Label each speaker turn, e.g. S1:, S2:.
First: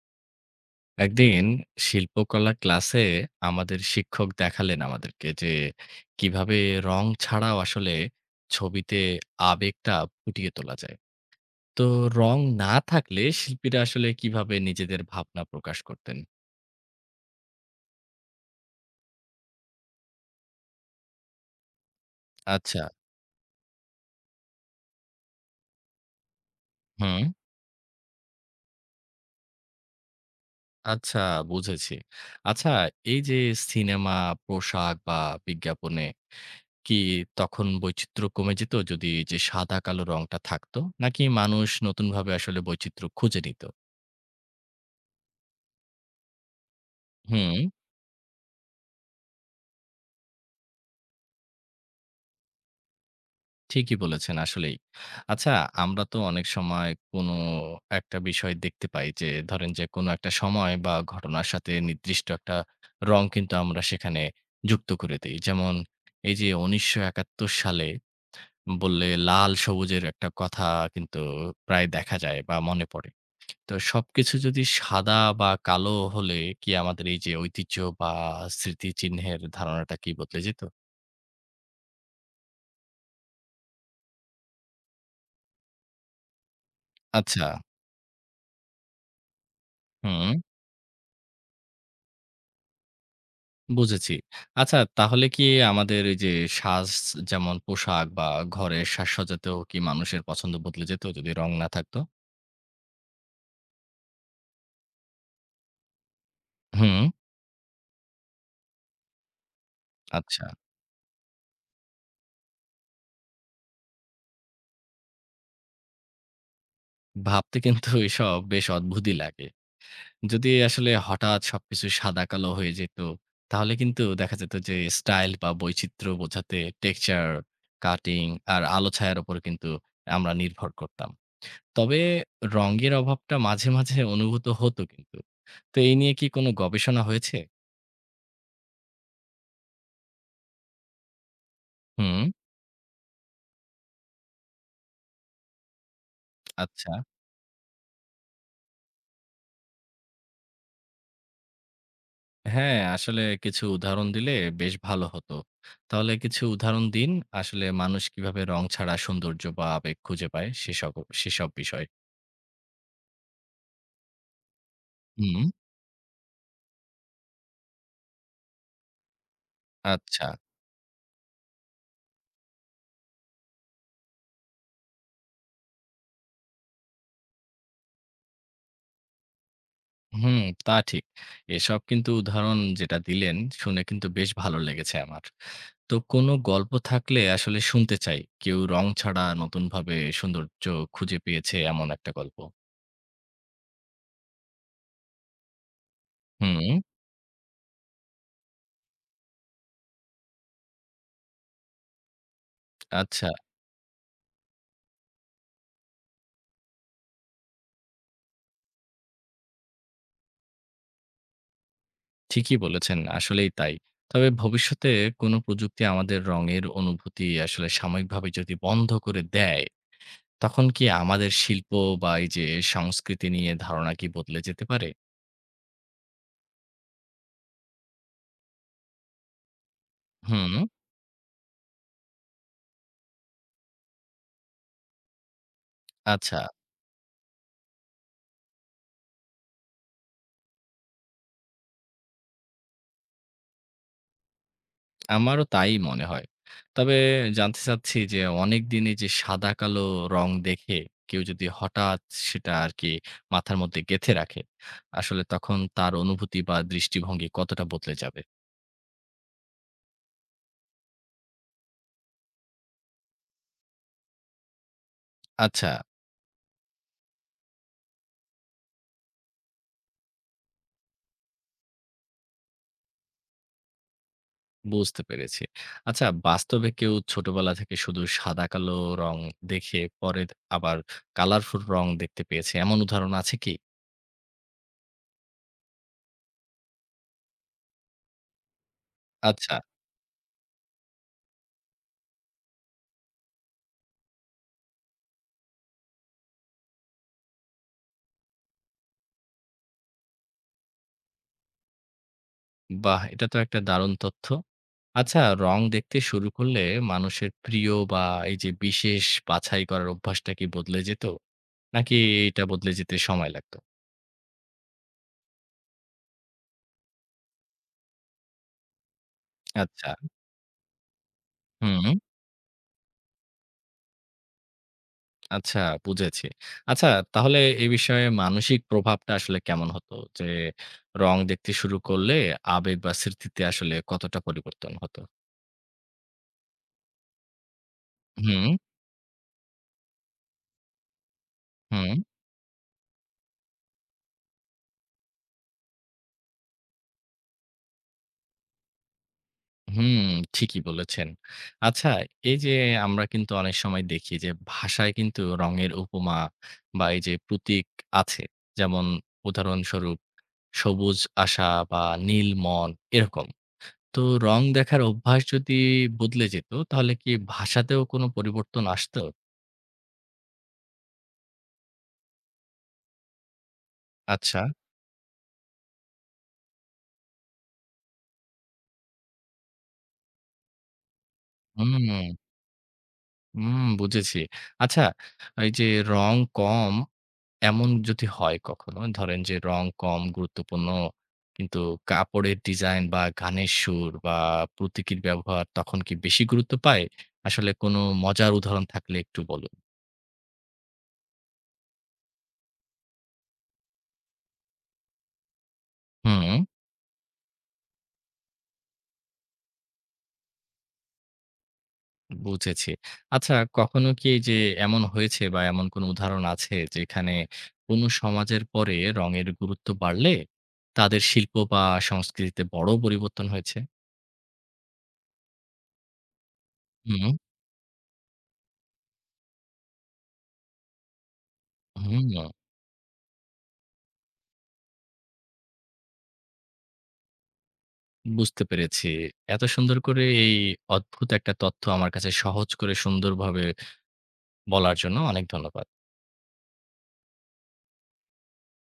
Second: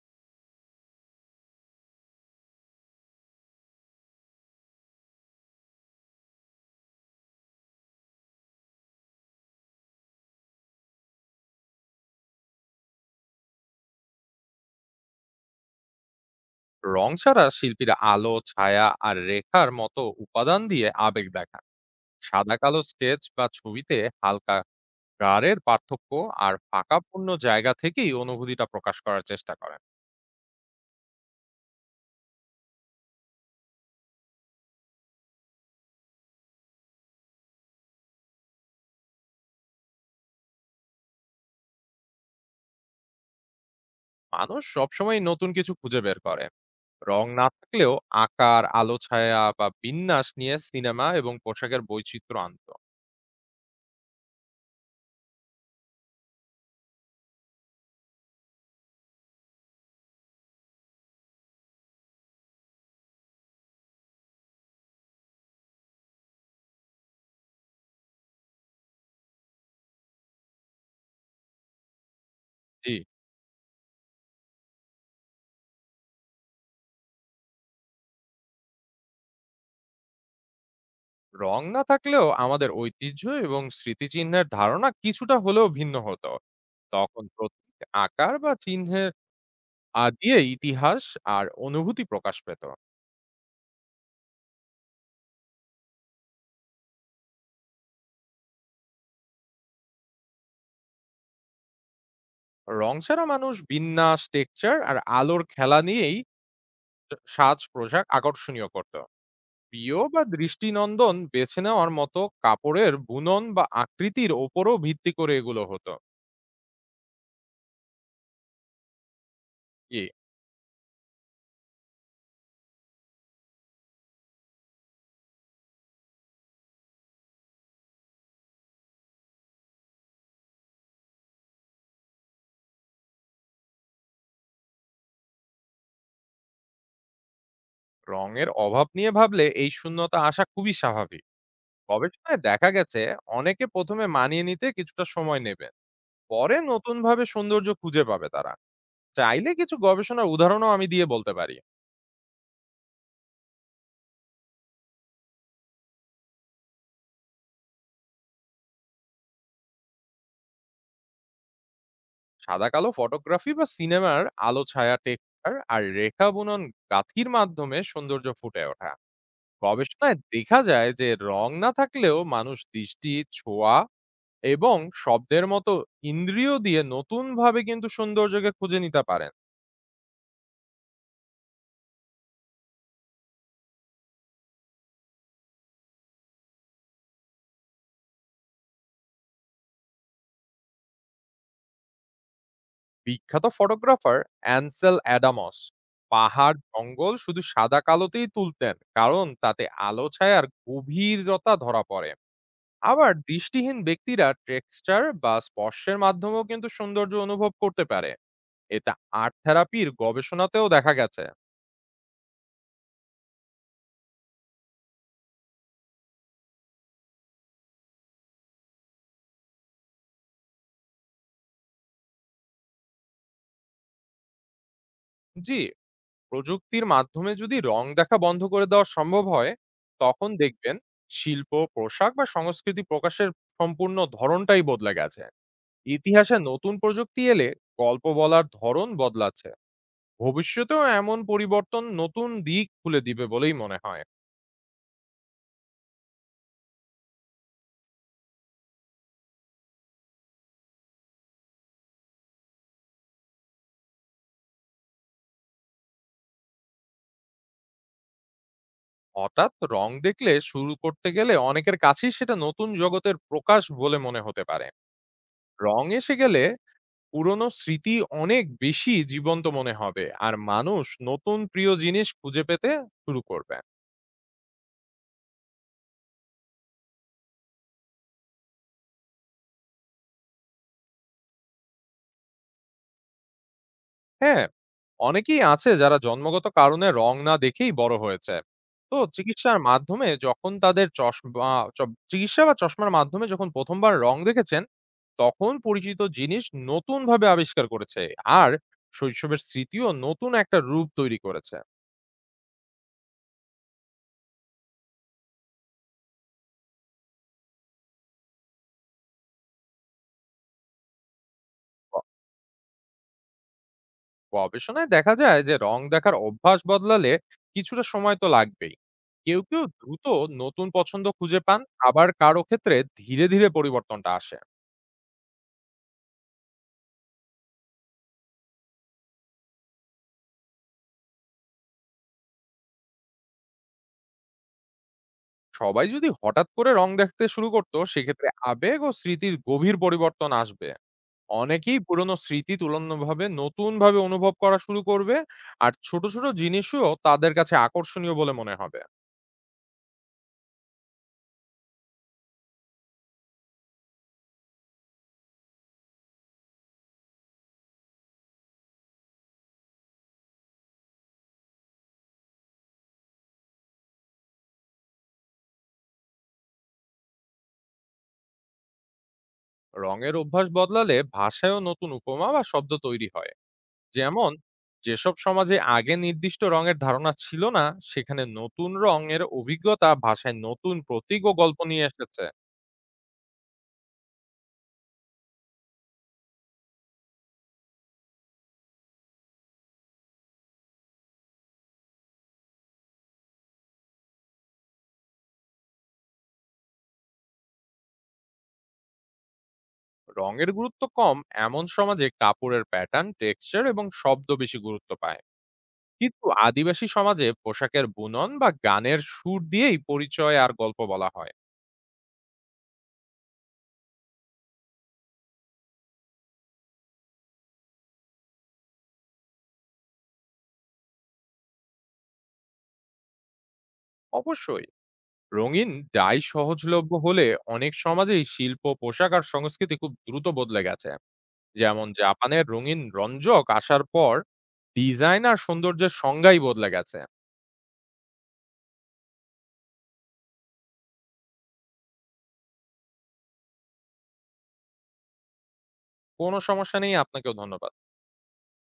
S1: একদিন শিল্পকলা ক্লাসে আমাদের শিক্ষক দেখালেন আমাদেরকে যে কিভাবে রং ছাড়াও আসলে ছবিতে আবেগটা ফুটিয়ে তোলা যায়। তো রং না থাকলে শিল্পীরা আসলে কিভাবে নিজেদের ভাবনা প্রকাশ করতেন?
S2: রং ছাড়া শিল্পীরা আলো, ছায়া আর রেখার মতো উপাদান দিয়ে আবেগ দেখান। সাদা কালো
S1: আচ্ছা।
S2: স্কেচ বা ছবিতে হালকা গাড়ের পার্থক্য আর
S1: হুম।
S2: ফাঁকাপূর্ণ জায়গা থেকেই অনুভূতিটা প্রকাশ করার চেষ্টা করেন।
S1: আচ্ছা, বুঝেছি। আচ্ছা, এই যে সিনেমা, পোশাক বা বিজ্ঞাপনে কি তখন বৈচিত্র্য কমে যেত যদি যে সাদা কালো রংটা থাকতো, নাকি মানুষ নতুনভাবে আসলে বৈচিত্র্য খুঁজে নিত?
S2: মানুষ সবসময় নতুন কিছু খুঁজে বের করে। রং না
S1: হুম।
S2: থাকলেও আকার, আলো, ছায়া বা বিন্যাস নিয়ে সিনেমা এবং পোশাকের বৈচিত্র্য আনত।
S1: ঠিকই বলেছেন আসলেই। আচ্ছা, আমরা তো অনেক সময় কোনো একটা বিষয় দেখতে পাই যে ধরেন যে কোনো একটা সময় বা ঘটনার সাথে নির্দিষ্ট একটা রং কিন্তু আমরা সেখানে যুক্ত করে দেই। যেমন এই যে ১৯৭১ সালে বললে লাল সবুজের একটা কথা কিন্তু প্রায় দেখা যায় বা মনে
S2: জি,
S1: পড়ে। তো সবকিছু যদি সাদা বা কালো হলে কি আমাদের এই যে ঐতিহ্য বা স্মৃতিচিহ্নের ধারণাটা কি বদলে যেত?
S2: রং না থাকলেও আমাদের ঐতিহ্য এবং স্মৃতিচিহ্নের ধারণা কিছুটা হলেও ভিন্ন হতো। তখন
S1: আচ্ছা,
S2: প্রতীক, আকার বা চিহ্নের
S1: হুম।
S2: দিয়ে ইতিহাস আর অনুভূতি প্রকাশ পেত।
S1: বুঝেছি। আচ্ছা তাহলে কি আমাদের এই যে সাজ, যেমন পোশাক বা ঘরের সাজসজ্জাতেও কি মানুষের পছন্দ বদলে যেত যদি রং না থাকতো?
S2: রং ছাড়া মানুষ বিন্যাস, টেক্সচার আর আলোর খেলা নিয়েই
S1: হুম,
S2: সা সাজ-পোশাক আকর্ষণীয় করত। প্রিয় বা
S1: আচ্ছা।
S2: দৃষ্টিনন্দন বেছে নেওয়ার মতো কাপড়ের বুনন বা আকৃতির ওপরও ভিত্তি করে এগুলো হতো।
S1: ভাবতে কিন্তু এসব বেশ অদ্ভুতই লাগে।
S2: জি,
S1: যদি আসলে হঠাৎ সবকিছু সাদা-কালো হয়ে যেত, তাহলে কিন্তু দেখা যেত যে স্টাইল বা বৈচিত্র্য বোঝাতে টেক্সচার, কাটিং আর আলো-ছায়ার উপর কিন্তু আমরা নির্ভর করতাম। তবে রঙের অভাবটা মাঝে মাঝে অনুভূত হতো কিন্তু। তো এই নিয়ে কি কোনো গবেষণা হয়েছে?
S2: রঙের অভাব নিয়ে ভাবলে এই শূন্যতা আসা খুবই স্বাভাবিক।
S1: হুম।
S2: গবেষণায় দেখা গেছে অনেকে প্রথমে মানিয়ে নিতে কিছুটা সময় নেবে। পরে
S1: আচ্ছা।
S2: নতুনভাবে সৌন্দর্য খুঁজে পাবে তারা। চাইলে কিছু গবেষণার উদাহরণও আমি দিয়ে বলতে পারি।
S1: হ্যাঁ, আসলে কিছু উদাহরণ দিলে বেশ ভালো হতো। তাহলে কিছু উদাহরণ দিন। আসলে মানুষ কিভাবে রং ছাড়া সৌন্দর্য বা আবেগ খুঁজে পায়, সেসব বিষয়।
S2: সাদা কালো ফটোগ্রাফি বা সিনেমার আলো, ছায়া,
S1: হুম,
S2: টেক্সচার আর রেখা, বুনন, গাঁথির মাধ্যমে সৌন্দর্য ফুটে ওঠা গবেষণায়
S1: আচ্ছা।
S2: দেখা যায় যে রং না থাকলেও মানুষ দৃষ্টি, ছোঁয়া এবং শব্দের মতো ইন্দ্রিয় দিয়ে নতুন ভাবে কিন্তু সৌন্দর্যকে খুঁজে নিতে পারেন।
S1: হুম, তা ঠিক। এসব কিন্তু উদাহরণ যেটা দিলেন, শুনে কিন্তু বেশ ভালো লেগেছে আমার। তো কোনো গল্প থাকলে আসলে শুনতে চাই। কেউ রং ছাড়া নতুনভাবে সৌন্দর্য খুঁজে পেয়েছে এমন একটা গল্প।
S2: বিখ্যাত ফটোগ্রাফার অ্যানসেল অ্যাডামস পাহাড়,
S1: হুম,
S2: জঙ্গল শুধু সাদা কালোতেই তুলতেন, কারণ তাতে আলো ছায়ার গভীরতা ধরা পড়ে। আবার
S1: আচ্ছা।
S2: দৃষ্টিহীন ব্যক্তিরা টেক্সচার বা স্পর্শের মাধ্যমেও কিন্তু সৌন্দর্য অনুভব করতে পারে। এটা আর্ট থেরাপির গবেষণাতেও দেখা গেছে।
S1: ঠিকই বলেছেন। আসলেই তাই। তবে ভবিষ্যতে কোনো প্রযুক্তি আমাদের রঙের অনুভূতি আসলে সাময়িকভাবে যদি বন্ধ করে দেয়, তখন কি আমাদের শিল্প বা এই যে সংস্কৃতি নিয়ে ধারণা কি বদলে যেতে পারে?
S2: জি, প্রযুক্তির মাধ্যমে যদি রং দেখা বন্ধ করে দেওয়া সম্ভব হয়, তখন
S1: হুম,
S2: দেখবেন শিল্প, পোশাক বা সংস্কৃতি প্রকাশের সম্পূর্ণ ধরনটাই বদলে গেছে। ইতিহাসে
S1: আচ্ছা।
S2: নতুন প্রযুক্তি এলে গল্প বলার ধরন বদলাচ্ছে। ভবিষ্যতেও এমন পরিবর্তন নতুন দিক খুলে দিবে বলেই মনে হয়।
S1: আমারও তাই মনে হয়। তবে জানতে চাচ্ছি যে অনেকদিন এই যে সাদা-কালো রং দেখে কেউ যদি হঠাৎ সেটা আরকি মাথার মধ্যে গেঁথে রাখে, আসলে তখন তার অনুভূতি বা দৃষ্টিভঙ্গি কতটা বদলে যাবে?
S2: হঠাৎ রং দেখলে শুরু করতে গেলে অনেকের কাছেই সেটা নতুন জগতের প্রকাশ বলে মনে হতে পারে।
S1: আচ্ছা।
S2: রং এসে গেলে পুরনো স্মৃতি অনেক বেশি জীবন্ত মনে হবে আর মানুষ নতুন প্রিয় জিনিস খুঁজে পেতে শুরু করবে।
S1: বুঝতে পেরেছি। আচ্ছা বাস্তবে কেউ ছোটবেলা থেকে শুধু সাদা-কালো রং দেখে পরে আবার কালারফুল রং দেখতে পেয়েছে, এমন উদাহরণ আছে কি?
S2: হ্যাঁ, অনেকেই আছে যারা জন্মগত কারণে রং না দেখেই বড় হয়েছে। তো
S1: আচ্ছা,
S2: চিকিৎসার মাধ্যমে যখন তাদের চশমা চ চিকিৎসা বা চশমার মাধ্যমে যখন ১ম বার রং দেখেছেন, তখন পরিচিত জিনিস নতুনভাবে আবিষ্কার করেছে। আর শৈশবের স্মৃতিও নতুন একটা রূপ তৈরি করেছে।
S1: বাহ! এটা তো একটা দারুণ তথ্য। আচ্ছা, রং দেখতে শুরু করলে মানুষের প্রিয় বা এই যে বিশেষ বাছাই করার অভ্যাসটা কি বদলে যেত?
S2: গ
S1: নাকি এটা বদলে যেতে সময় লাগতো?
S2: গবেষণায় দেখা যায় যে রং দেখার অভ্যাস বদলালে কিছুটা সময় তো লাগবেই। কেউ, কেউ
S1: আচ্ছা,
S2: দ্রুত নতুন পছন্দ খুঁজে পান,
S1: হুম।
S2: আবার কারো ক্ষেত্রে ধীরে, ধীরে পরিবর্তনটা আসে।
S1: আচ্ছা, বুঝেছি। আচ্ছা তাহলে এই বিষয়ে মানসিক প্রভাবটা আসলে কেমন হতো? যে রং দেখতে শুরু করলে আবেগ বা স্মৃতিতে আসলে কতটা পরিবর্তন হতো?
S2: সবাই যদি হঠাৎ করে রং দেখতে শুরু করতো সেক্ষেত্রে
S1: হুম,
S2: আবেগ ও স্মৃতির গভীর পরিবর্তন আসবে। অনেকেই
S1: হুম,
S2: পুরনো স্মৃতি তুলনাভাবে নতুন ভাবে অনুভব করা শুরু করবে আর ছোট ছোট জিনিসও তাদের কাছে আকর্ষণীয় বলে মনে হবে।
S1: হুম, ঠিকই বলেছেন। আচ্ছা, এই যে আমরা কিন্তু অনেক সময় দেখি যে ভাষায় কিন্তু রঙের উপমা বা এই যে প্রতীক আছে। যেমন উদাহরণস্বরূপ, সবুজ আশা বা নীল মন এরকম। তো রং দেখার অভ্যাস যদি বদলে যেত, তাহলে কি ভাষাতেও কোনো পরিবর্তন আসতো?
S2: রঙের অভ্যাস বদলালে ভাষায়ও নতুন উপমা বা শব্দ তৈরি হয়। যেমন,
S1: আচ্ছা।
S2: যেসব সমাজে আগে নির্দিষ্ট রঙের ধারণা ছিল না, সেখানে নতুন রঙের অভিজ্ঞতা ভাষায় নতুন প্রতীক ও গল্প নিয়ে
S1: হুম,
S2: এসেছে।
S1: হুম, বুঝেছি। আচ্ছা, এই যে রং কম এমন যদি হয় কখনো, ধরেন যে রং কম গুরুত্বপূর্ণ কিন্তু কাপড়ের ডিজাইন বা গানের সুর বা প্রতীকীর ব্যবহার তখন কি বেশি গুরুত্ব পায়? আসলে কোনো মজার উদাহরণ থাকলে একটু বলুন।
S2: রঙের গুরুত্ব কম এমন সমাজে কাপড়ের প্যাটার্ন, টেক্সচার এবং শব্দ বেশি গুরুত্ব পায়। কিন্তু
S1: হুম।
S2: আদিবাসী সমাজে পোশাকের বুনন বা গানের সুর দিয়েই পরিচয় আর গল্প বলা হয়।
S1: বুঝেছি। আচ্ছা কখনো কি এই যে এমন হয়েছে বা এমন কোনো উদাহরণ আছে যেখানে কোনো সমাজের পরে রঙের গুরুত্ব বাড়লে তাদের শিল্প বা সংস্কৃতিতে বড় পরিবর্তন হয়েছে?
S2: অবশ্যই, রঙিন ডাই সহজলভ্য
S1: হুম,
S2: হলে অনেক সমাজেই শিল্প, পোশাক আর সংস্কৃতি খুব দ্রুত বদলে গেছে। যেমন,
S1: হুম,
S2: জাপানের রঙিন রঞ্জক আসার পর ডিজাইন আর সৌন্দর্যের সংজ্ঞাই বদলে গেছে।
S1: বুঝতে পেরেছি। এত সুন্দর করে এই অদ্ভুত একটা তথ্য আমার কাছে সহজ করে সুন্দরভাবে বলার জন্য অনেক ধন্যবাদ।
S2: কোনো সমস্যা নেই, আপনাকেও ধন্যবাদ।